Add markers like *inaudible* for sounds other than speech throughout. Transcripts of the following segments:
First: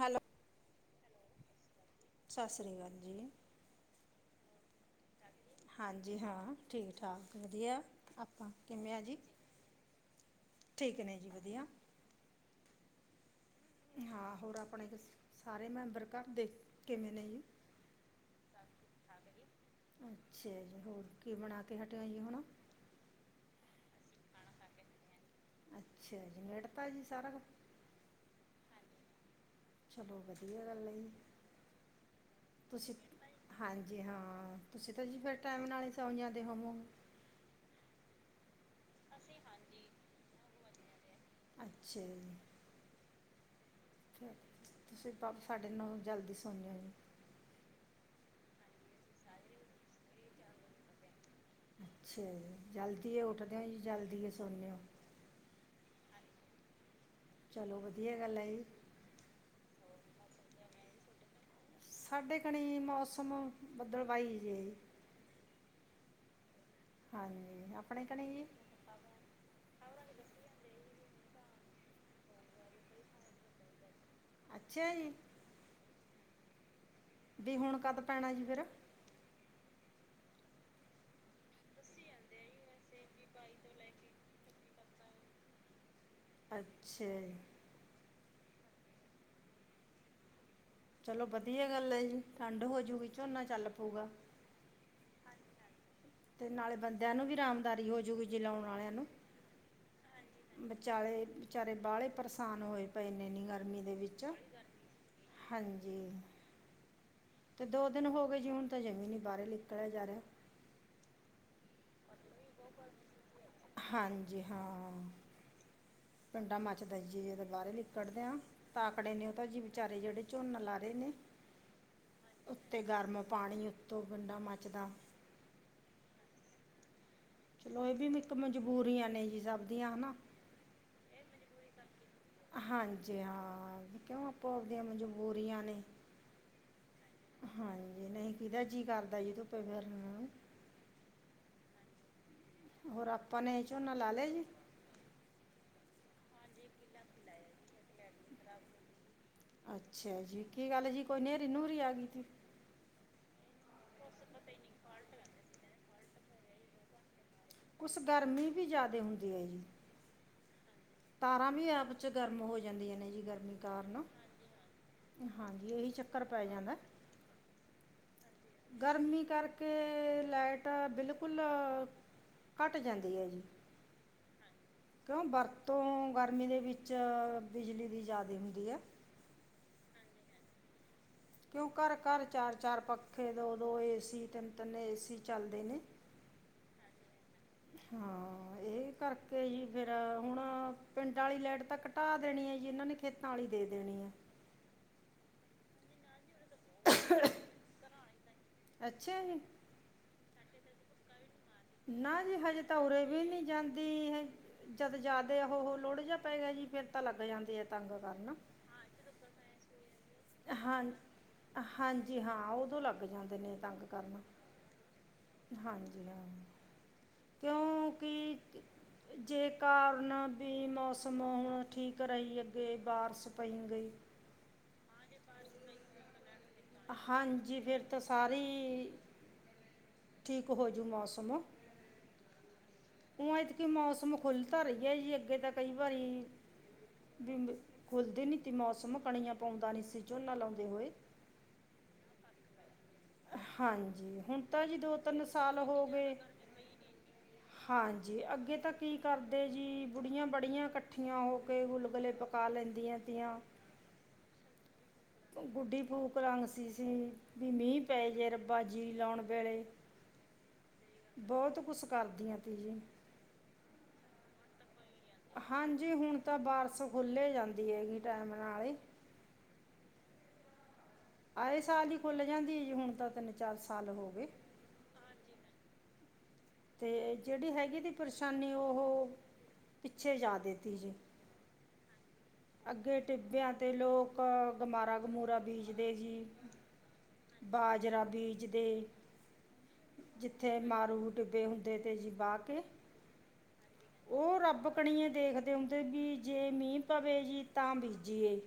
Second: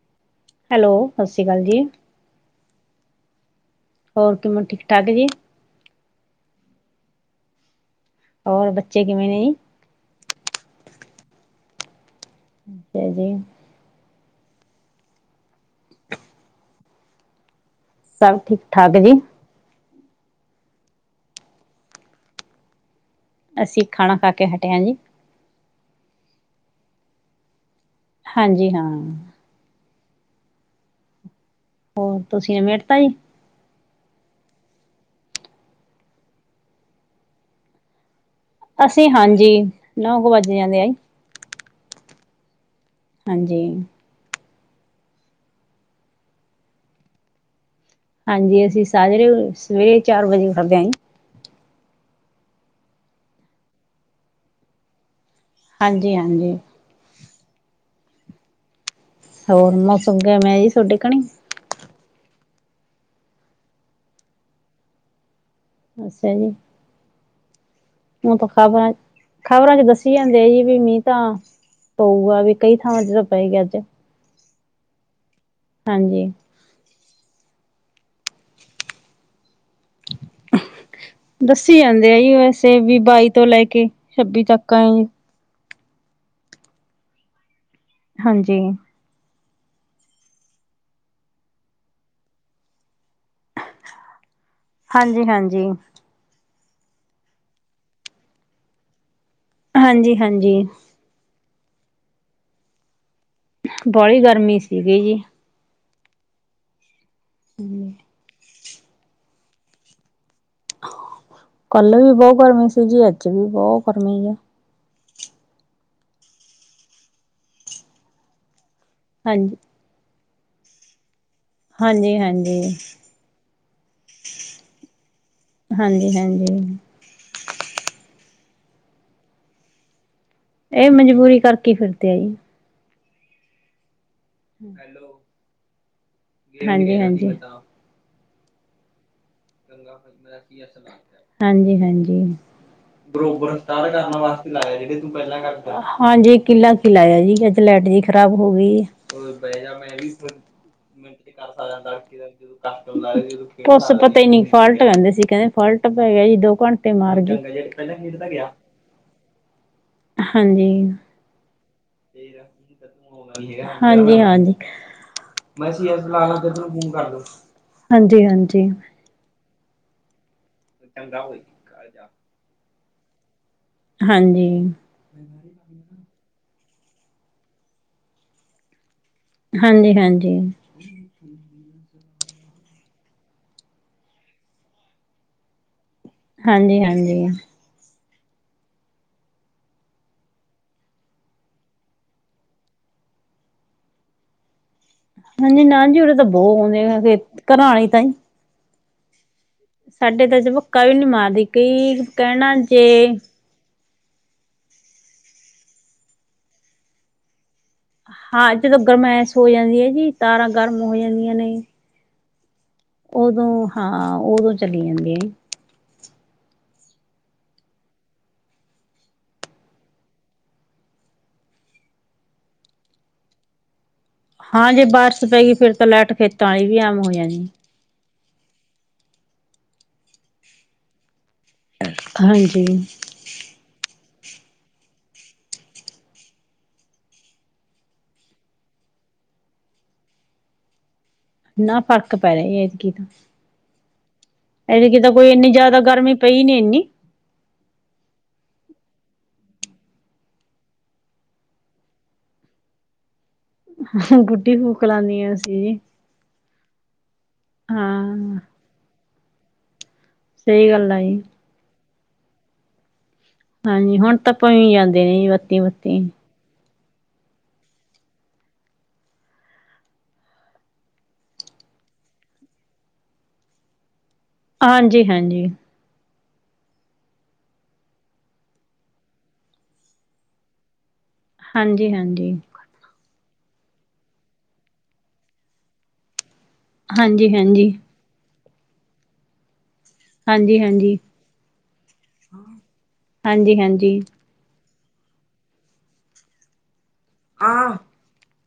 Hello hello ਸਸ ਰੀ ਕਾਲ ਜੀ। ਸਸ ਸ੍ਰੀ ਕਾਲ ਜੀ। ਹੋਰ ਕਿਵੇ ਠੀਕ ਠਾਕ ਜੀ। ਹਾਂਜੀ ਹਾਂ ਠੀਕ ਠਾਕ ਵਧੀਆ। ਆਪਾਂ ਔਰ ਕਿਵੇਂ ਆ ਬੱਚੇ ਜੀ ਕਿਵੇ ਨੇਂ? ਠੀਕ ਹੈ ਨੇ, ਜੀ ਵਧੀਆ ਜੀ ਜੀ ਹਾਂ ਹੋਰ ਆਪਣੇ ਸਾਰੇ ਮੈਂਬਰ ਕਰਦੇ ਕਿਵੇਂ ਨੇ, ਜੀ ਸਭ ਠੀਕ-ਠਾਕ ਜੀ ਅੱਛਾ ਜੀ, ਹੋਰ ਕੀ ਬਣਾ ਕੇ, ਹਟਿਆ ਜੀ ਹੋਣਾ ਅਸੀਂ ਖਾਣਾ ਖਾ, ਕੇ ਹਟਿਆ ਜੀ ਅੱਛਾ ਨਾਬੜੇ ਤਾ ਜੀ ਸਾਰਾ ਕੁਜ ਹਾਂਜੀ ਹਾਂ ਚਲੋ ਵਧੀਆ ਗੱਲ ਹੈ ਜੀ, ਹੋਰ ਤੁਸੀਂ ਨਵੇਤਾ ਜੀ ਹਾਂਜੀ ਹਾਂ ਤੁਸੀਂ ਤਾਂ ਜੀ ਫਿਰ ਟਾਈਮ ਨਾਲ ਹੀ ਸੋ, ਜਾਂ ਦੇ ਹੋਵੋਗੇ। ਅਸੀਂ ਹਾਂਜੀ ਨੌ ਕੁ ਵੱਜ ਜਾਂਦੇ ਆਈ। ਅੱਛਾ ਜੀ। ਹਾਂਜੀ। ਤੁਸੀਂ ਸਾਡੇ ਨਾਲੋ ਜਲਦੀ ਸੋਣੀ ਆ। ਹਾਂਜੀ ਅਸੀਂ ਸਵੇਰੇ ਚਾਰ ਵਜੇ ਉਠਦੇ ਹਾ ਜੀ। ਅੱਛਾ ਜੀ ਜਲਦੀ ਉੱਠਦੇ ਹੋ ਜੀ ਜਲਦੀ ਸਣਦੇ ਹੋ। ਹਾਂਜ-ਹਾਂਜੀ। ਚਲੋ ਵਧੀਆ ਗੱਲ ਹੈ ਜੀ। ਹੋਰ ਮੌਸਮ ਕਿਵੇਂ ਆ ਜੀ ਤੁਹਾਡੇ ਘਣੀ। ਸਾਡੇ ਘਣੀ ਮੌਸਮ ਬਦਲਵਾਈ ਜੇ। ਅੱਛਾ ਜੀ। ਹਾਂਜੀ ਆਪ ਮੀਂਹ ਤਾਂ ਖਬਰ ਆ। ਖ਼ਬਰਾਂ ਚ' ਦੱਸੀ ਜਾਂਦੇ ਆ ਜੀ ਵੀ ਮੀਂਹ ਤਾਂ। ਪਊਗਾ ਵੀ ਕਈ ਥਾਵਾਂ ਚ, ' ਤਾਂ ਪਏ ਗਾ ਅੱਜ। ਅੱਛਾ ਜੀ। ਹਾਂਜੀ। ਮੀਂਹ ਹੁਣ ਕਦ ਪੈਣਾ ਜੀ ਫੇਰ? ਦੱਸੀ ਜਾਂਦੇ ਆਈ ਬਸ। ਤੇ ਵੀ-ਬਾਈ ਤੋਂ ਲੈ ਕੇ, ਛੱਬੀ ਤੱਕ ਆਏ। ਅੱਛਾ। ਹਾਂਜੀ। ਚਲੋ ਵਧੀਆ ਗੱਲ ਹੈ ਜੀ, ਠੰਡ ਹੋਜੂਗੀ ਝੋਨਾ ਚੱਲ ਪਊਗਾ। ਹਾਂਜੀ-ਹਾਂਜੀ। ਤੇ ਨਾਲੇ ਬੰਦਿਆਂ ਨੂੰ ਵੀ ਆਰਾਮਦਾਰੀ ਹੋਜੂਗੀ ਜੀ ਲਾਉਣ ਵਾਲਿਆਂ ਨੂੰ। ਹਾਂਜੀ, ਹਾਂਜੀ ਵਿਚਾਲੇ, ਵਿਚਾਰੇ ਬਾਹਲੇ ਪਰੇਸਾਨ ਹੋਏ ਪਏ ਇੰਨੇ ਨੀ। ਬੋਲੀ ਗਰਮੀ ਸੀਗੀ ਜੀ। ਹਾਂਜੀ। ਤੇ ਦੋ ਜੀ। ਦਿਨ ਹੋ ਗਏ ਜੀ ਹੁਣ। ਹਜੇ ਵੀ ਬਾਹਰ ਨਿਕਲਿਆ ਨਹੀਂ ਜਾ ਰਿਹਾ। ਕੱਲ ਵੀ ਬਹੁਤ ਗਰਮੀ ਸੀ, ਜੀ ਅੱਜ ਵੀ। ਬਹੁਤ ਗਰਮੀ ਆ। ਹਾਂਜੀ, ਹਾਂ। ਪਿੰਡਾਂ ਮਚਦਾ ਐ ਜੀ ਏਦੇ ਬਾਰੇ ਲਿਕੜਦੇਆ, ਤਾ ਆਂਕੜੇ ਨੇ ਓਹ ਤਾਂ ਹਾਂਜੀ, ਜੀ। ਵਿਚਾਰੇ ਜੇੜੇ ਝੋਨਾ ਲਾ ਰੇ ਨੇ ਹਾਂਜੀ, ਹਾਂਜੀ, ਉੱਤੇ ਗਰਮ ਪਾਣੀ ਉ ਤੋਂ ਬੰਦਾ ਮੱਚਦਾ। ਹਾਂਜੀ, ਹਾਂਜੀ। ਚਲੋ ਏਹ ਬੀ ਮਿੱਕ ਮਜਬੂਰੀਆਂ ਨੇ ਜੀ ਸਭ ਦੀਆਂ, ਹਨਾਂ। ਏਹ ਮਜਬੂਰੀ ਕਰਕੇ ਫਿਰਦੇ ਐ ਜੀ। ਹਾਂਜੀ ਹਾਂ, ਆਪੋ-ਆਪਦੀਆਂ ਮਜਬੂਰੀਆਂ ਨੇ। ਹਾਂਜੀ, ਹਾਂਜੀ। ਹਾਂਜੀ, ਨਈਂ ਕਿਦਾ ਜੀ ਕਰਦਾ ਜੀ ਦੂ ਹਾਂਜੀ, ਹਾਂਜੀ। ਹੋਰ *inaudible* ਆਪਾਂ ਨੇ ਝੋਨਾ ਲਾ ਲਿਆ ਜੀ ਹਾਂਜੀ ਕਿਲਾ ਲਾਇਆ ਹੀ ਏਥੇ ਲੈਟ ਰੀ ਖਰਾਬ ਹੋ ਗੀ। ਅੱਛਾ ਜੀ, ਕੀ ਗੱਲ ਜੀ ਕੋਈ ਨੇਰ੍ਹੀ-ਨੂਰੀ ਆ ਗੀ? *unintelligible* ਕੁਛ ਪਤਾ ਈ ਨੀਂ ਫਾਲਟ ਕੈਂਦੇ ਸੀ, ਕੈੰਦੇ ਫਾਲਟ ਪੈ ਗਿਆ ਜੀ ਦੋ ਘੰਟ ਤੇ ਮਾਰ ਗੀ। ਕੁਛ ਗਰਮੀ ਵੀ ਜਾਦੇ ਹੁਨ ਦੀ ਐ ਜੀ। ਹਾਂਜੀ। ਤਾਰਾਂ ਵੀ ਐ ਬ ਹਾਂਜੀ, ਹਾਂਜੀ। ਹਾਂਜੀ ਮਾਸੀ ਇਹੀ ਇਸ ਚੱਕਰ ਨਾਲੋਂ ਪੈ ਤੇ ਜਾਂਦਾ *unintelligible* ਹਾਂਜੀ ਹਾਂਜੀ। ਗਰਮੀ ਕਰਕੇ ਲਾਈਟ ਬਿਲਕੁਲ ਘੱਟ ਜਾਂਦੀ ਐ ਜੀ। ਹਾਂਜੀ। ਕਿਉਂ ਵਰਤੋਂ ਗਰਮੀ ਦੇ ਵਿੱਚ ਬਿਜਲੀ ਦੀ ਜ਼ਿਆਦੈ ਹੁੰਦੀ ਆ। ਹਾਂਜੀ, ਹਾਂਜੀ। ਕਿਉਂ ਘਰ-ਘਰ, ਚਾਰ-ਚਾਰ ਪੱਖੇ, ਦੋ-ਦੋ ਏਸੀ, ਤਿੰਨ-ਤਿੰਨ ਏਸੀ ਚੱਲਦੇ ਨੇ। ਹਾਂਜੀ, ਹਾਂਜੀ। ਹਾਂ ਇਹ ਕਰਕੇ ਹੀ ਫੇਰ ਹੁਣ ਪਿੰਡ ਆਲੀ ਲਾਈਟ ਤਾਂ ਪਟਾ ਦੇਣੀ ਐ ਜੀ, ਇਨ੍ਹਾਂ ਨੇ ਖੇਤਾਂ ਆਲੀ ਦੇ ਦੇਣੀ ਐ। ਹਾਂਜੀ ਨਾ ਜੀ ਉਹਰੇੇ ਤਾਂ ਬੋਤ ਆਉਂਦੇ ਆ ਘਰਾਂ ਈ ਤਾਂ ਈ। ਅੱਛਾ ਜੀ। ਸਾਡੇ ਤਾਂ ਚਬੱਕਾ ਵੀ ਨ੍ਹੀਂ ਮਾਰਦੀ, ਕਈ ਕੈਣਾ ਜੇ ਦੀ ਜਦ ਜਾਅਦੇ ਉਹ ਓਹ ਲੋੜ ਜਿਆ ਪੈ ਗਿਆ ਜੀ ਫੇਰ ਤਾਂ ਲੱਗ ਜਾਂਦੀ ਐ ਤੰਗ ਕਰਨ। ਹਾਂ ਜਦੋਂ ਗਰਮੈਸ਼ ਹੋ ਜਾਂਦੀ ਐ ਜੀ, ਤਾਰਾਂ ਗਰਮ ਹਾਂ ਹੋ ਜਾਂਦੀਆਂ ਨੇ। ਹਾਂਜੀ ਹਾਂ ਉਦੋਂ ਲੱਗ- ਜਾਂਦੇ ਓਦੋਂ ਨੇ ਤੰਗ ਹਾਂ ਕਰਨ ਓਦੋਂ ਚਲੀ ਜਾਂਦੀ ਆ ਜੀ। ਹਾਂਜੀ ਹਾਂ, ਕਿਉਂਕਿ ਜੇ ਕਾਰਨ ਵੀ ਮੌਸਮ ਹੁਣ ਠੀਕ ਰਹੀ ਅੱਗੇ ਬਾਰਿਸ਼ ਪਈ ਗਈ। ਹਾਂ ਜੇ ਬਾਰਿਸ਼ ਪੈ ਗਈ ਫੇਰ ਤਾਂ ਲੈਟ ਖੇਤਾਂ ਆਲੀ ਵੀ ਆਮ ਹੋ ਜਾਣੀ। ਹਾਂਜੀ ਫਿਰ ਤਾਂ ਸਾਰੀ, ਠੀਕ ਹੋਜੂ ਮੌਸਮ। ਹਾਂਜੀ। ਓਂ ਇਥਕੀ ਮੌਸਮ ਖੁੱਲਤਾ ਰਈ ਏ ਜੀ ਅੱਗੇ ਤਾਂ ਕਈ ਵਾਰੀ ਬਿੰਬ ਖੁੱਲਦੀ ਨੀਂ ਥੀ ਮੌਸਮ, ਕਣੀਆਂ ਪਾਉਂਦਾ ਨਈਂ ਸੀ ਝੋਨਾ ਲਾਉਂਦੇ ਹੋਏ। ਨਾ ਫਰਕ ਪੈ ਰੇ ਐਤਕੀਂ ਤਾਂ। ਹਾਂਜੀ, ਹੁਣ ਤਾਂ ਜੀ ਐਤਕੀ ਦੋ-ਤਿੰਨ ਕੋਈ ਇੰਨੀ ਸਾਲ ਜ਼ਿਆਦਾ ਹੋ ਗਰਮੀ ਗੇ ਪਈ ਨੀ ਇੰਨੀ ਹਾਂਜੀ, ਅੱਗੇ ਤਾਂ ਕੀ ਕਰਦੇ ਜੀ ਬੁੜੀਆਂ-ਬੜੀਆਂ ਕੱਠੀਆਂ ਹੋ ਕੇ ਗੁਲ-ਗੁਲੇ ਪਕ ਪਕਾ ਲੈਂਦੀਆਂ ਤੀਆਂ। ਗੁੱਡੀ ਫੂਕ ਲਾਣੀ ਏਂ। ਗੁੱਡੀ ਫੂਕ ਰੰਗ ਸੀ ਸੀ, ਵੀ ਮੀਂਅ ਪੈ ਜੇ ਹਾਂ ਰੱਬਾ ਜੀ ਲਾਉਣ ਵੇਲੇ ਸਹੀ ਗੱਲ ਆ ਜੀ ਬਹੁਤ ਕੁਛ ਕਰਦੀਆਂ ਸੀਗੀਆਂ ਹਾਂਜੀ ਹੁਣ ਤਾਂ ਭਂ ਜਾਂਦੇ ਨੇ ਜੀ ਬੱਤੀ ਹਾਂਜੀ ਬੁੱਤੀ ਹੁਣ ਤਾਂ ਬਾਰਸ ਖੁੱਲ੍ਹੀ ਜਾਂਦੀ ਹੈਗੀ ਟਾਈਮ ਨਾਲ ਹੀ ਆਏ ਸਾਲ ਹੀ ਖੁੱਲ ਜਾਂਦੀ ਹੈ। ਜੀ ਹੁਣ ਤਾਂ ਤਿੰਨ ਚਾਰ ਸਾਲ ਹੋ ਗਏ। ਹਾਂਜੀ ਹਾਂਜੀ ਤੇ ਜਿਹੜੀ ਹੈਗੀ ਤੀ ਪਰੇਸ਼ਾਨੀ ਉਹ ਪਿੱਛੇ ਜਾ ਦਿੱਤੀ ਜੀ। ਹਾਂਜੀ ਹਾਂਜੀ ਅੱਗੇ ਟਿੱਬਿਆਂ ਤੇ ਲੋਕ ਗਮਾਰਾ ਗਮੂਰਾ ਬੀਜਦੇ ਸੀ। ਹਾਂਜੀ ਹਾਂਜੀ ਬਾਜਰਾ ਬੀਜਦੇ ਜਿੱਥੇ ਹਾਂਜੀ-ਹਾਂਜੀ, ਮਾਰੂ ਡਿੱਬੇ ਹੁੰਦੇ ਤੇ ਬਾਹ ਕੇ ਹਾਂਜੀ-ਹਾਂਜੀ, ਉਹ ਰੱਬ ਕਣੀਏ ਦੇਖਦੇ ਹੁੰਦੇ ਵੀ ਜੇ ਮੀਂਹ ਪਵੇ ਜੀ ਤਾਂ ਬੀਜੀਏ।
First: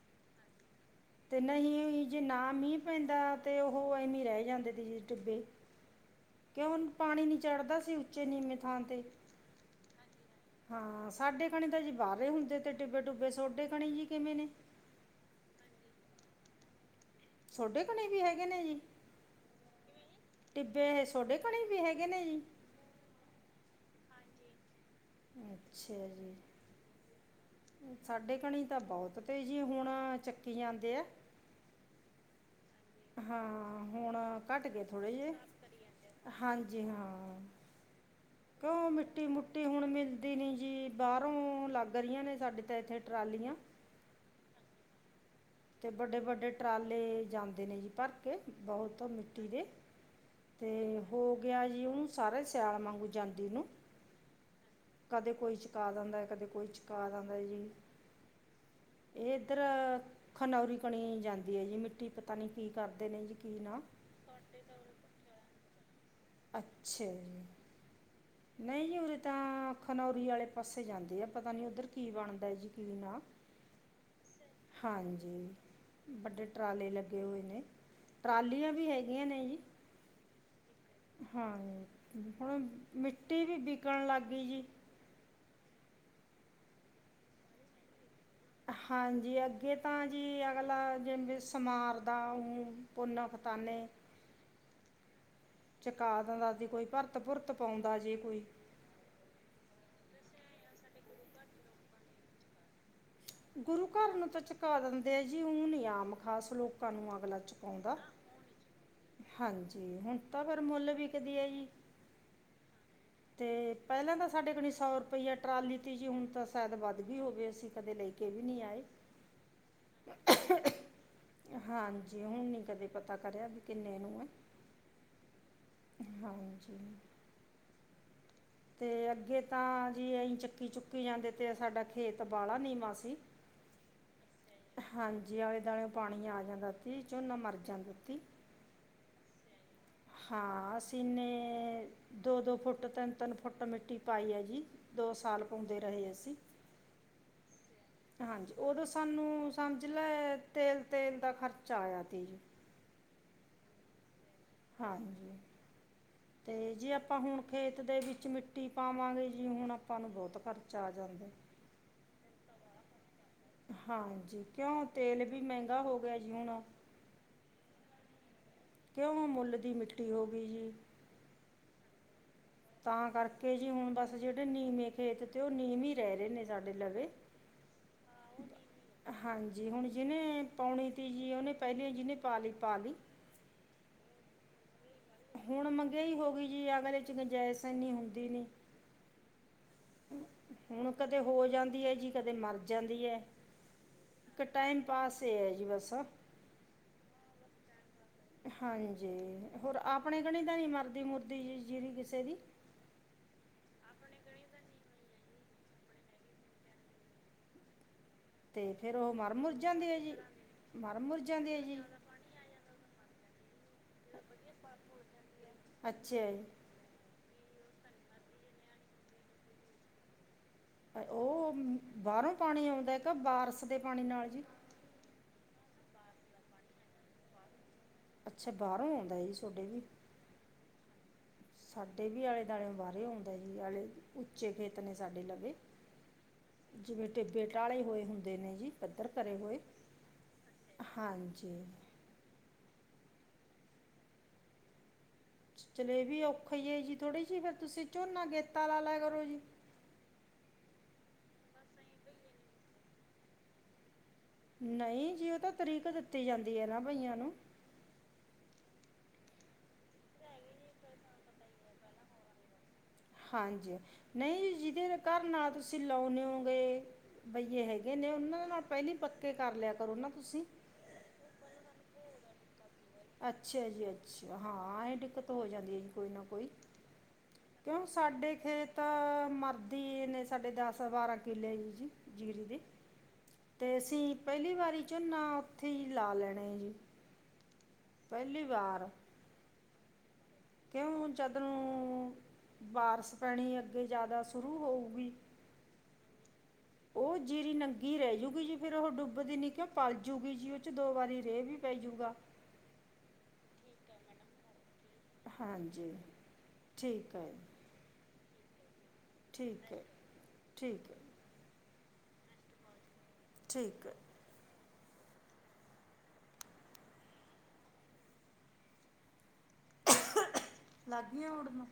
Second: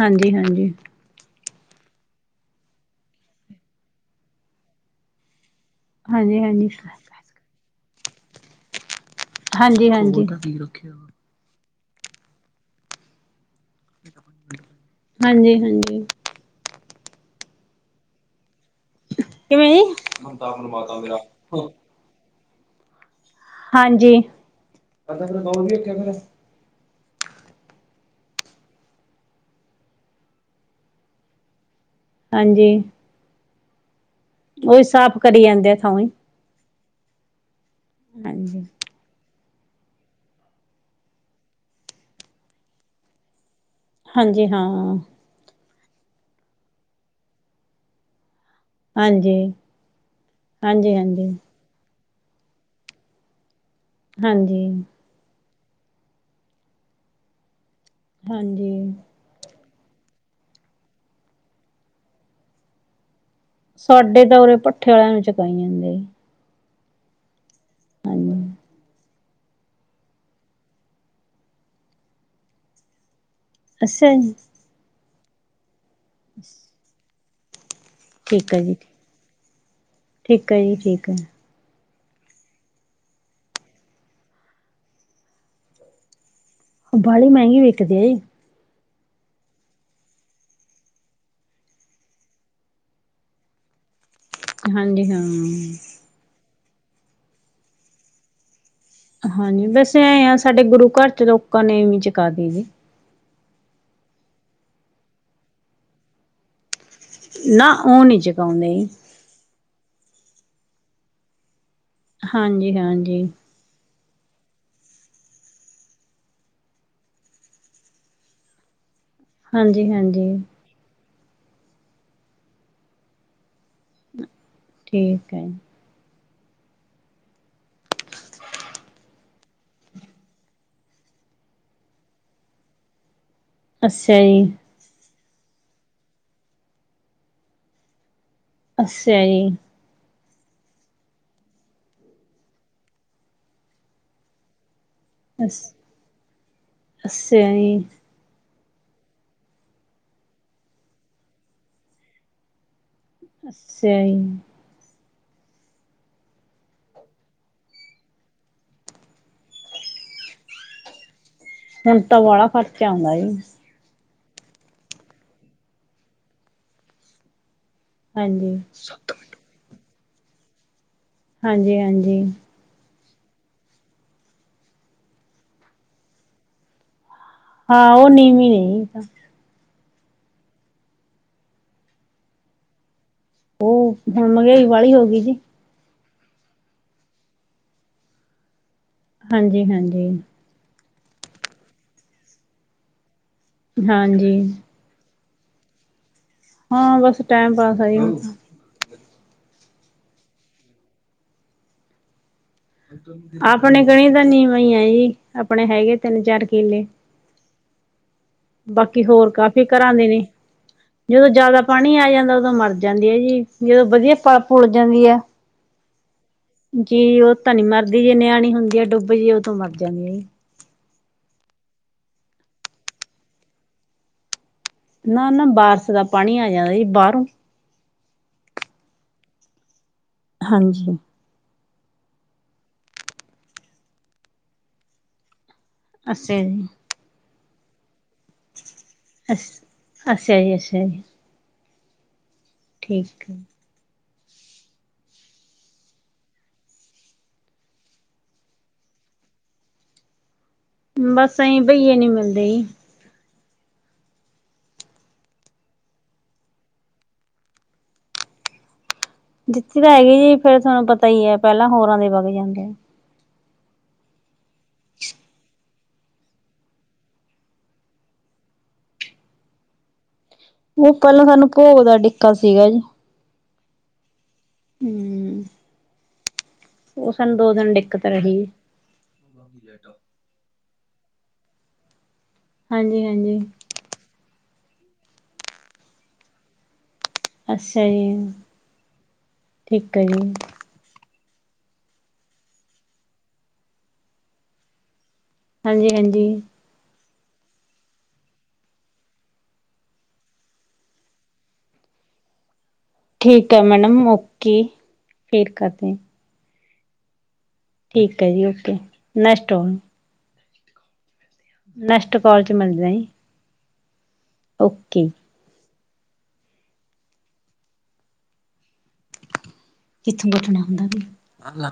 ਹਾਂਜੀ ਹਾਂਜੀ ਤੇ ਨਹੀਂ ਜੇ ਨਾ ਮੀਂਹ ਪੈਂਦਾ ਤੇ ਉਹ ਐਮੀਂ ਰਹਿ ਜਾਂਦੇ ਤੇ ਡਿੱਬੇ ਹਾਂਜੀ-ਹਾਂਜੀ। ਕਿਉ ਹੁਣ ਪਾਣੀ ਨੀ ਚੜ੍ਹਦਾ ਸੀ। ਉੱਚੇ ਨੀਮੇ ਥਾਂ ਤੇ ਹਾਂਜੀ ਹਾਂਜੀ ਹਾਂ ਸਾਡੇ ਖਣੇ ਤਾਂ ਜੀ ਬਾਹਰੇ ਹੁੰਦੇ ਅਤੇ ਡਿੱਬੇ ਡੁੱਬੇ ਤੁਹਾਡੇ ਖਣੀ ਜੀ ਕਿਵੇਂ ਨੇ ਹਾਂਜੀ ਹਾਂਜੀ ਤੁਹਾਡੇ ਘਣੇ ਵੀ ਹੈਗੇ ਨੇ ਜੀ ਕਿਵੇਂ ਜੀ? ਟਿੱਬੇ ਇਹ ਸੋਡੇ ਘਣੇ ਵੀ ਹੈਗੇ ਹੈਗੇ ਨੇ ਜੀ ਹਾਂਜੀ ਅੱਛਾ ਜੀ ਸਾਡੇ ਘਣੀ ਤਾਂ ਬਹੁਤ ਤੇ ਜੀ ਹੁਣ ਚੱਕੀ ਜਾਂਦੇ ਆ। ਹਾਂਜੀ। ਹਾਂ ਹੁਣ ਘੱਟ ਗਏ ਥੋੜੇ ਸਾਫ਼ ਜਿਹੇ। ਕਰੀ ਜਾਂਦੇ ਆ ਥਾਂਈ। ਹਾਂਜੀ ਹਾਂ ਹਾਂਜੀ, ਕਿਉ ਮਿੱਟੀ ਮੁੱਟੀ। ਹੁਣ ਮਿਲਦੀ ਨੀ ਜੀ ਬਾਹਰੋਂ ਲੱਗ ਰਹੀਆਂ ਨੇ ਸਾਡੇ ਤਾਂ ਇੱਥੇ ਟਰਾਲੀਆਂ। ਹਾਂਜੀ ਹਾਂ। ਤੇ ਵੱਡੇ ਵੱਡੇ ਟਰਾਲੇ ਜਾਂਦੇ ਨੇ ਜੀ ਪਰ। ਕੇ ਬਹੁਤ ਹਾਂਜੀ, ਮਿੱਟੀ ਦੇ ਤੇ ਹਾਂਜੀ-ਹਾਂਜੀ। ਹੋ ਗਿਆ ਜੀ ਹੁ। ਸਾਰੇ ਈ ਸਿਆਲ ਮੰਗੂ ਜਾਂਦੀ ਨੂੰ। ਹਾਂਜੀ। ਕਦੇ ਕੋਈ ਚੁਕਾ ਜਾਂਦਾ ਐ ਕਦੇ ਕੋਈ ਚੁਕਾ ਜਾਂਦਾ ਐ ਜੀ। ਹਾਂਜੀ। ਏ ਇੱਧਰ ਖਨੌਰੀ ਕਣੀ ਜਾਂਦੀ ਐ ਜੀ ਮਿੱਟੀ ਪਤਾ ਨੀ ਕੀ ਕਰਦੇ ਨੇ ਜੀ। ਕੀ ਨਾ ਸਾਡੇ ਤਾਂ ਉਰੇ ਭੱਠੇ ਆਲਿਆਂ ਨੂੰ ਚੁਕਾਈ ਜਾਂਦੇ। ਅੱਛਾ ਜੀ ਹਾਂਜੀ, ਨਹੀਂ ਜੀ ਹੁਣ ਤਾਂ ਖਨੌਰੀ ਆਲੇ ਪਾਸੇ ਜਾਂਦੇ ਆ। ਪਤਾ ਨੀ ਉੱਧਰ ਕੀ ਬਣਦਾ ਜੀ ਕੀ ਨਾ। ਅਸਾ ਜੀ। ਹਾਂਜੀ ਵੱਡੇ ਟਰਾਲੇ ਲੱਗੇ ਹੋਏ ਨੇ ਠੀਕ ਆ ਟਰਾਲੀਆਂ ਜੀ, ਵੀ ਹੈ। ਇਹ ਨਈ ਜੀ। ਠੀਕ ਆ ਜੀ ਠੀਕ ਆ। ਹਾਂ ਹੁਣ ਮਿੱਟੀ ਵੀ ਵਿਕਣ ਲੱਗ ਗਈ ਜੀ। ਬਾਹਲੀ ਮਹਿੰਗੀ ਵਿਕਦੀ ਐ ਜੀ। ਹਾਂਜੀ ਅੱਗੇ ਤਾਂ ਜੀ ਅਗਲਾ ਜਿ ਸਮਾਰ ਦਾ ਉਹ ਪੁੰਨ ਫਤਾਨੇ ਹਾਂਜੀ ਹਾਂ ਚਕਾ ਦਿੰਦਾ ਸੀ। ਕੋਈ ਭਰਤ ਭੁਰਤ ਪਾਉਂਦਾ ਜੇ ਕੋਈ। ਹਾਂਜੀ ਬਸ ਐ ਆ ਸਾਡੇ ਗੁਰੂਘਰ ਚ ਲੋਕਾਂ ਨੇ ਇਵੀਂ ਚਕਾ ਦੇਈ ਦੀ ਗੁਰੂਘਰ ਨੂੰ ਤਾਂ ਚਕਾ ਦਿੰਦੇ ਆ ਜੀ ਓ ਨੀ ਆਮ ਖਾਸ ਲੋਕ ਨਾ ਊ ਨਹੀਂ ਚਕਾਉਂਦੇ ਜੀ ਹਾਂਜੀ ਹੁਣ ਤਾਂ ਫੇਰ ਮੁੱਲ ਵਿਕਦੀ ਐ ਜੀ। ਹਾਂਜੀ, ਹਾਂਜੀ ਤੇ ਪਹਿਲਾਂ ਤਾਂ ਸਾਡੇ ਕਨੀ ਸੌ ਰੁਪਈਆ ਟਰਾਲੀ ਤੀ ਜੀ ਹੁਣ ਤਾਂ ਸ਼ਾਇਦ ਵੱਧਗੀ ਹੋਵੇ ਅਸੀਂ ਕਦੇ ਲੈ ਕੇ ਵੀ ਨਹੀਂ ਆਏ। ਹਾਂਜੀ, ਹਾਂਜੀ ਹਾਂਜੀ ਹੁਣ ਨੀ ਕਦੇ ਪਤਾ ਕਰਿਆ ਵੀ ਕਿੰਨੇ ਨੂੰ ਐ ਠੀਕ ਐ ਹਾਂਜੀ ਤੇ ਅੱਗੇ ਤਾਂ ਜੀ ਐਈ ਚੱਕੀ -ਚੁੱਕੀ ਜਾਂਦੇ ਤੇ ਸਾਡਾ ਖੇਤ ਵਾਲਾ ਨੀਵਾਂ ਸੀ। ਅੱਛਿਆ ਜੀ। ਹਾਂਜੀ ਆਲੇ ਦੁਆਲੇ ਓ ਪਾਣੀ ਆ ਜਾਂਦਾ ਤੀ ਝੋਨਾ ਮਰ ਜਾਂਦਾ ਤੀ ਅੱਛਿਆ ਜੀ ਹਾਂ ਅਸੀਂ ਨੇ ਦੋ- ਦੋ ਫੁੱਟ ਤ ਤਿੰਨ ਫੁੱਟ ਮਿੱਟੀ ਪਾਈ ਐ ਜੀ ਦੋ ਸਾਲ ਅਸ ਪਾਉਂਦੇ ਰਹੇ ਅਸੀਂ ਅੱਛਾ ਜੀ ਹਾਂਜੀ ਉਦੋਂ ਸਾਨੂੰ ਸਮਝ ਲੈ ਤੇਲ -ਤੇਲ ਦਾ ਖਰਚਾ ਆਇਆ ਤੀ ਜੀ। ਅੱਛਿਆ ਜੀ ਹਾਂਜੀ ਤੇ ਜੇ ਆਪਾਂ ਹੁਣ ਖੇਤ ਦੇ ਵਿੱਚ ਮਿੱਟੀ ਪਾਵਾਂਗੇ ਜੀ ਹੁਣ ਆਪਾਂ ਨੂੰ ਬਹੁਤ ਖਰਚਾ ਆ ਜਾਂਦਾ। ਹੁਣ ਤਾਂ ਵਾਲਾ ਖਰਚਾ ਆਉਂਦਾ ਜੀ। ਹਾਂਜੀ ਕਿਉਂ ਤੇਲ ਵੀ ਮਹਿੰਗਾ ਹੋ ਗਿਆ ਜੀ ਹੁਣ ਹਾਂਜੀ ਕਿਉਂ ਮੁੱਲ ਦੀ ਮਿੱਟੀ ਹੋ ਗਈ ਜੀ। ਹਾਂਜੀ, ਹਾਂਜੀ ਤਾਂ ਕਰਕੇ ਜੀ ਹੁਣ ਬਸ ਜਿਹੜੇ ਨੀਵੇਂ ਖੇਤ ਤੇ ਉਹ ਨੀਮੇ ਹੀ ਰਹਿ ਰਹੇ ਨੇ ਸਾਡੇ ਲਵੇ ਹਾਂ ਉਹ ਨੀਵੇ ਰਹੇ ਗੇ ਹਾਂਜੀ ਹੁਣ ਜਿਹਨੇ ਪਾਉਣੀ ਤੀ ਜੀ ਉਹਨੇ ਪਹਿਲੀ ਜਿਹਨੇ ਪਾ ਲੀ ਪਾ ਲੀ ਉਹ ਹੁਣ ਮਹਿੰਗਾਈ ਵਾਲੀ ਹੋ ਗਈ ਜੀ। ਹੁਣ ਮਹਿਗਾਈ ਹੋ ਗਈ ਜੀ ਅਗਲੇ ਚ ਗਨਜੇਸ ਐਨੀ ਹੁੰਦੀ ਨੀ ਹਾਂਜੀ, ਹਾਂਜੀ ਹੁਣ ਕਦੇ ਹੋ ਜਾਂਦੀ ਐ ਜੀ ਕਦੇ ਮਰ ਜਾਂਦੀ ਐ ਹਾਂਜੀ ਇੱਕ ਟਾਈਮ ਪਾਸ ਏ ਐ ਜੀ ਬਸ ਹਾਂ ਬਸ ਟੈਮ ਪਾਸ ਆ ਜੀ ਹੁਣ ਤਾਂ ਹਾਂਜੀ ਹੋਰ ਆਪਣੇ ਕਣੀ ਤਾਂ ਨਹੀਂ ਮਰਦੀ ਮੁਰਦੀ ਜੀ ਜੀਰੀ ਕਿਸੇ ਦੀ ਆਪਣੇ ਕਣੀ ਤਾਂ ਨੀਵਾਂ ਹੀ ਆ ਜੀ ਆਪਣੇ ਹੈਗੇ ਤਿੰਨ-ਚਾਰ ਕਿਲੇ ਅਤੇ ਫਿਰ ਬਾਕੀ ਉਹ ਹੋਰ ਮਰ ਮੁਰ ਕਾਫੀ ਜਾਂਦੀ ਘਰਾਂ ਹੈ ਦੇ ਜੀ ਨੇ ਮਰ ਮੁਰ ਜਦੋਂ ਜਾਂਦੀ ਜਿਆਦਾ ਹੈ ਜੀ ਪਾਣੀ ਆ ਜਾਂਦਾ ਉਦੋਂ ਮਰ ਜਾਂਦੀ ਆ ਜੀ ਜਦੋਂ ਵਧੀਆ ਪਲ ਪੁੱਲ ਜਾਂਦੀ ਆ ਅੱਛਿਆ ਜੀ ਜੀ ਉਹ ਤਾਂ ਨੀ ਮਰਦੀ ਜੇ ਨਿਆਣੀ ਹੁੰਦੀ ਆ ਡੁੱਬ ਜੇ ਉਦੋਂ ਮਰ ਜਾਂਦੀ ਆ ਜੀ ਉਹ ਬਾਹਰੋਂ ਪਾਣੀ ਆਉਂਦਾ ਕੇ ਬਾਰਸ਼ ਦੇ ਪਾਣੀ ਨਾਲ ਜੀ ਨਾ, ਨਾ ਬਾਰਸ਼ ਦਾ ਪਾਣੀ ਆ ਜਾਂਦਾ ਜੀ ਬਾਹਰੋਂ ਅੱਛਾ ਬਾਹਰੋਂ ਆਉਂਦਾ ਜੀ ਸੋਡੇ ਵੀ ਹਾਂਜੀ ਸਾਡੇ ਵੀ ਆਲੇ ਦੁਆਲੇ ਓ ਬਾਹਰ ਆਉਂਦਾ ਜੀ ਆਲੇ ਉੱਚੇ ਖੇਤ ਨੇ ਸਾਡੇ ਲਵੇ ਅੱਛਾ ਜੀ। ਜਿਵੇਂ ਟਿੱਬੇ ਟਾਲੇ ਹੋਏ ਹੁੰਦੇ। ਦੇਣੇ ਜੀ ਪੱਧਰ ਭਰੇ ਹੋਏ, ਅੱਛਾ ਅੱਛਾ ਜੀ ਅੱਛਾ ਜੀ ਹਾਂਜੀ। ਠੀਕ ਐ। ਚੱਲ ਐ ਵੀ ਔਖਾ ਈ ਐ ਜੀ ਥੋੜ੍ਹੀ ਜਿਹੀ ਫਿਰ ਤੁਸੀਂ ਝੋਨਾ ਗੇਤਾ ਲਾ ਲੈ ਕਰੋ ਜੀ। ਬਸ ਇਹੀ ਬਈਏ ਨੀ ਮਿਲਦੇ ਜੀ। ਨਹੀਂ ਜੀ ਉਹ ਤਾਂ ਤਰੀਕ ਦਿੱਤੀ ਜਾਂਦੀ ਐ ਨਾ ਬਈਆਂ ਨੂੰ। ਜਿੱਤੀ ਤਾਂ ਹੈਗੀ ਜੀ ਫੇਰ ਤੁਹਾਨੂੰ ਪਤਾ ਈ ਐ ਪਹਿਲਾਂ ਹੋਰਾਂ ਦੇ ਵਗ ਜਾਂਦੇ ਆ। ਹਾਂਜੀ, ਨਹੀਂ ਜਿਹਦੇ ਘਰ ਨਾਲ ਤੁਸੀਂ ਲਾਉਂਣੇ ਹੋਗੇ। ਬਈਏ ਹੈਗੇ ਨੇ ਉਹਨਾਂ ਦੇ ਨਾਲ ਪਹਿਲੀ ਪੱਕੇ ਕਰ ਲਿਆ ਕਰੋ ਨਾ ਤੁਸੀਂ। ਉਹ ਪਹਿਲਾਂ ਸਾਨੂੰ ਭੋਗ ਦਾ ਡਿੱਕਾ ਸੀਗਾ ਜੀ। ਅੱਛਾ ਜੀ ਅੱਛਾ, ਹਾਂ ਇਹ ਦਿੱਕਤ ਹੂੰ ਹੋ ਜਾਂਦੀ ਐ ਜੀ ਕੋਈ ਨਾ ਕੋਈ। ਉਹ ਸਾਨੂੰ ਦੋ ਦਿਨ ਕਿਉਂ ਦਿੱਕਤ ਸਾਡੇ ਰਹੀ। ਖੇਤ ਤਾਂ ਮਰਦੀ ਨੇ ਸਾਡੇ ਦਸ ਬਾਰ੍ਹਾਂ ਕਿੱਲੇ ਜੀ ਜੀ ਜੀਰੇ ਦੇ। ਹਾਂਜੀ-ਹਾਂਜੀ। ਤੇ ਅਸੀਂ ਪਹਿਲੀ ਵਾਰੀ ਝੋਨਾ ਉੱਥੇ ਹੀ ਲਾ ਲੈਣੇ ਐ ਜੀ। ਅੱਛਾ ਜੀ, ਪਹਿਲੀ ਵਾਰ ਠੀਕ ਐ ਜੀ। ਕਿਉਂ ਜਦ ਨੁੰ ਬਾਰਸ਼ ਪੈਣੀ ਅੱਗੇ ਜ਼ਿਆਦਾ ਸ਼ੁਰੂ ਹੋਊਗੀ। ਹਾਂਜੀ-ਹਾਂਜੀ। ਉਹ ਜੀਰੀ ਨੰਗੀ ਰਹਿ ਜੂਗੀ ਜੀ ਫੇਰ ਉਹ ਡੁੱਬਦੀ ਨ ਕਿਂ ਪਲ ਜੂਗੀ ਜੀ ਉਹ ਚ ਦੋ ਵਾਰੀ ਰੇ ਵੀ ਪੈ ਜੂਗਾ। ਠੀਕ ਐ ਮੈਡਮ ਓਕੇ। ਫੇਰ ਹਾਂਜੀ, ਕਰਦੇ ਠੀਕ ਐ। ਠੀਕ ਐ ਜੀ, ਓਕੇ। ਨੈਕਸਟ ਠੀਕ ਐ, ਠੀਕ ਐ। ਨੇਕ੍ਸ੍ਟ ਕਾਲ ਚ ਮਿਲਦਾ ਆ ਸੀ। ਠੀਕ ਐ। ਓਕੇ। *unintelligible* ਲਗ ਗਈ ਐ ਉੱਡਣ।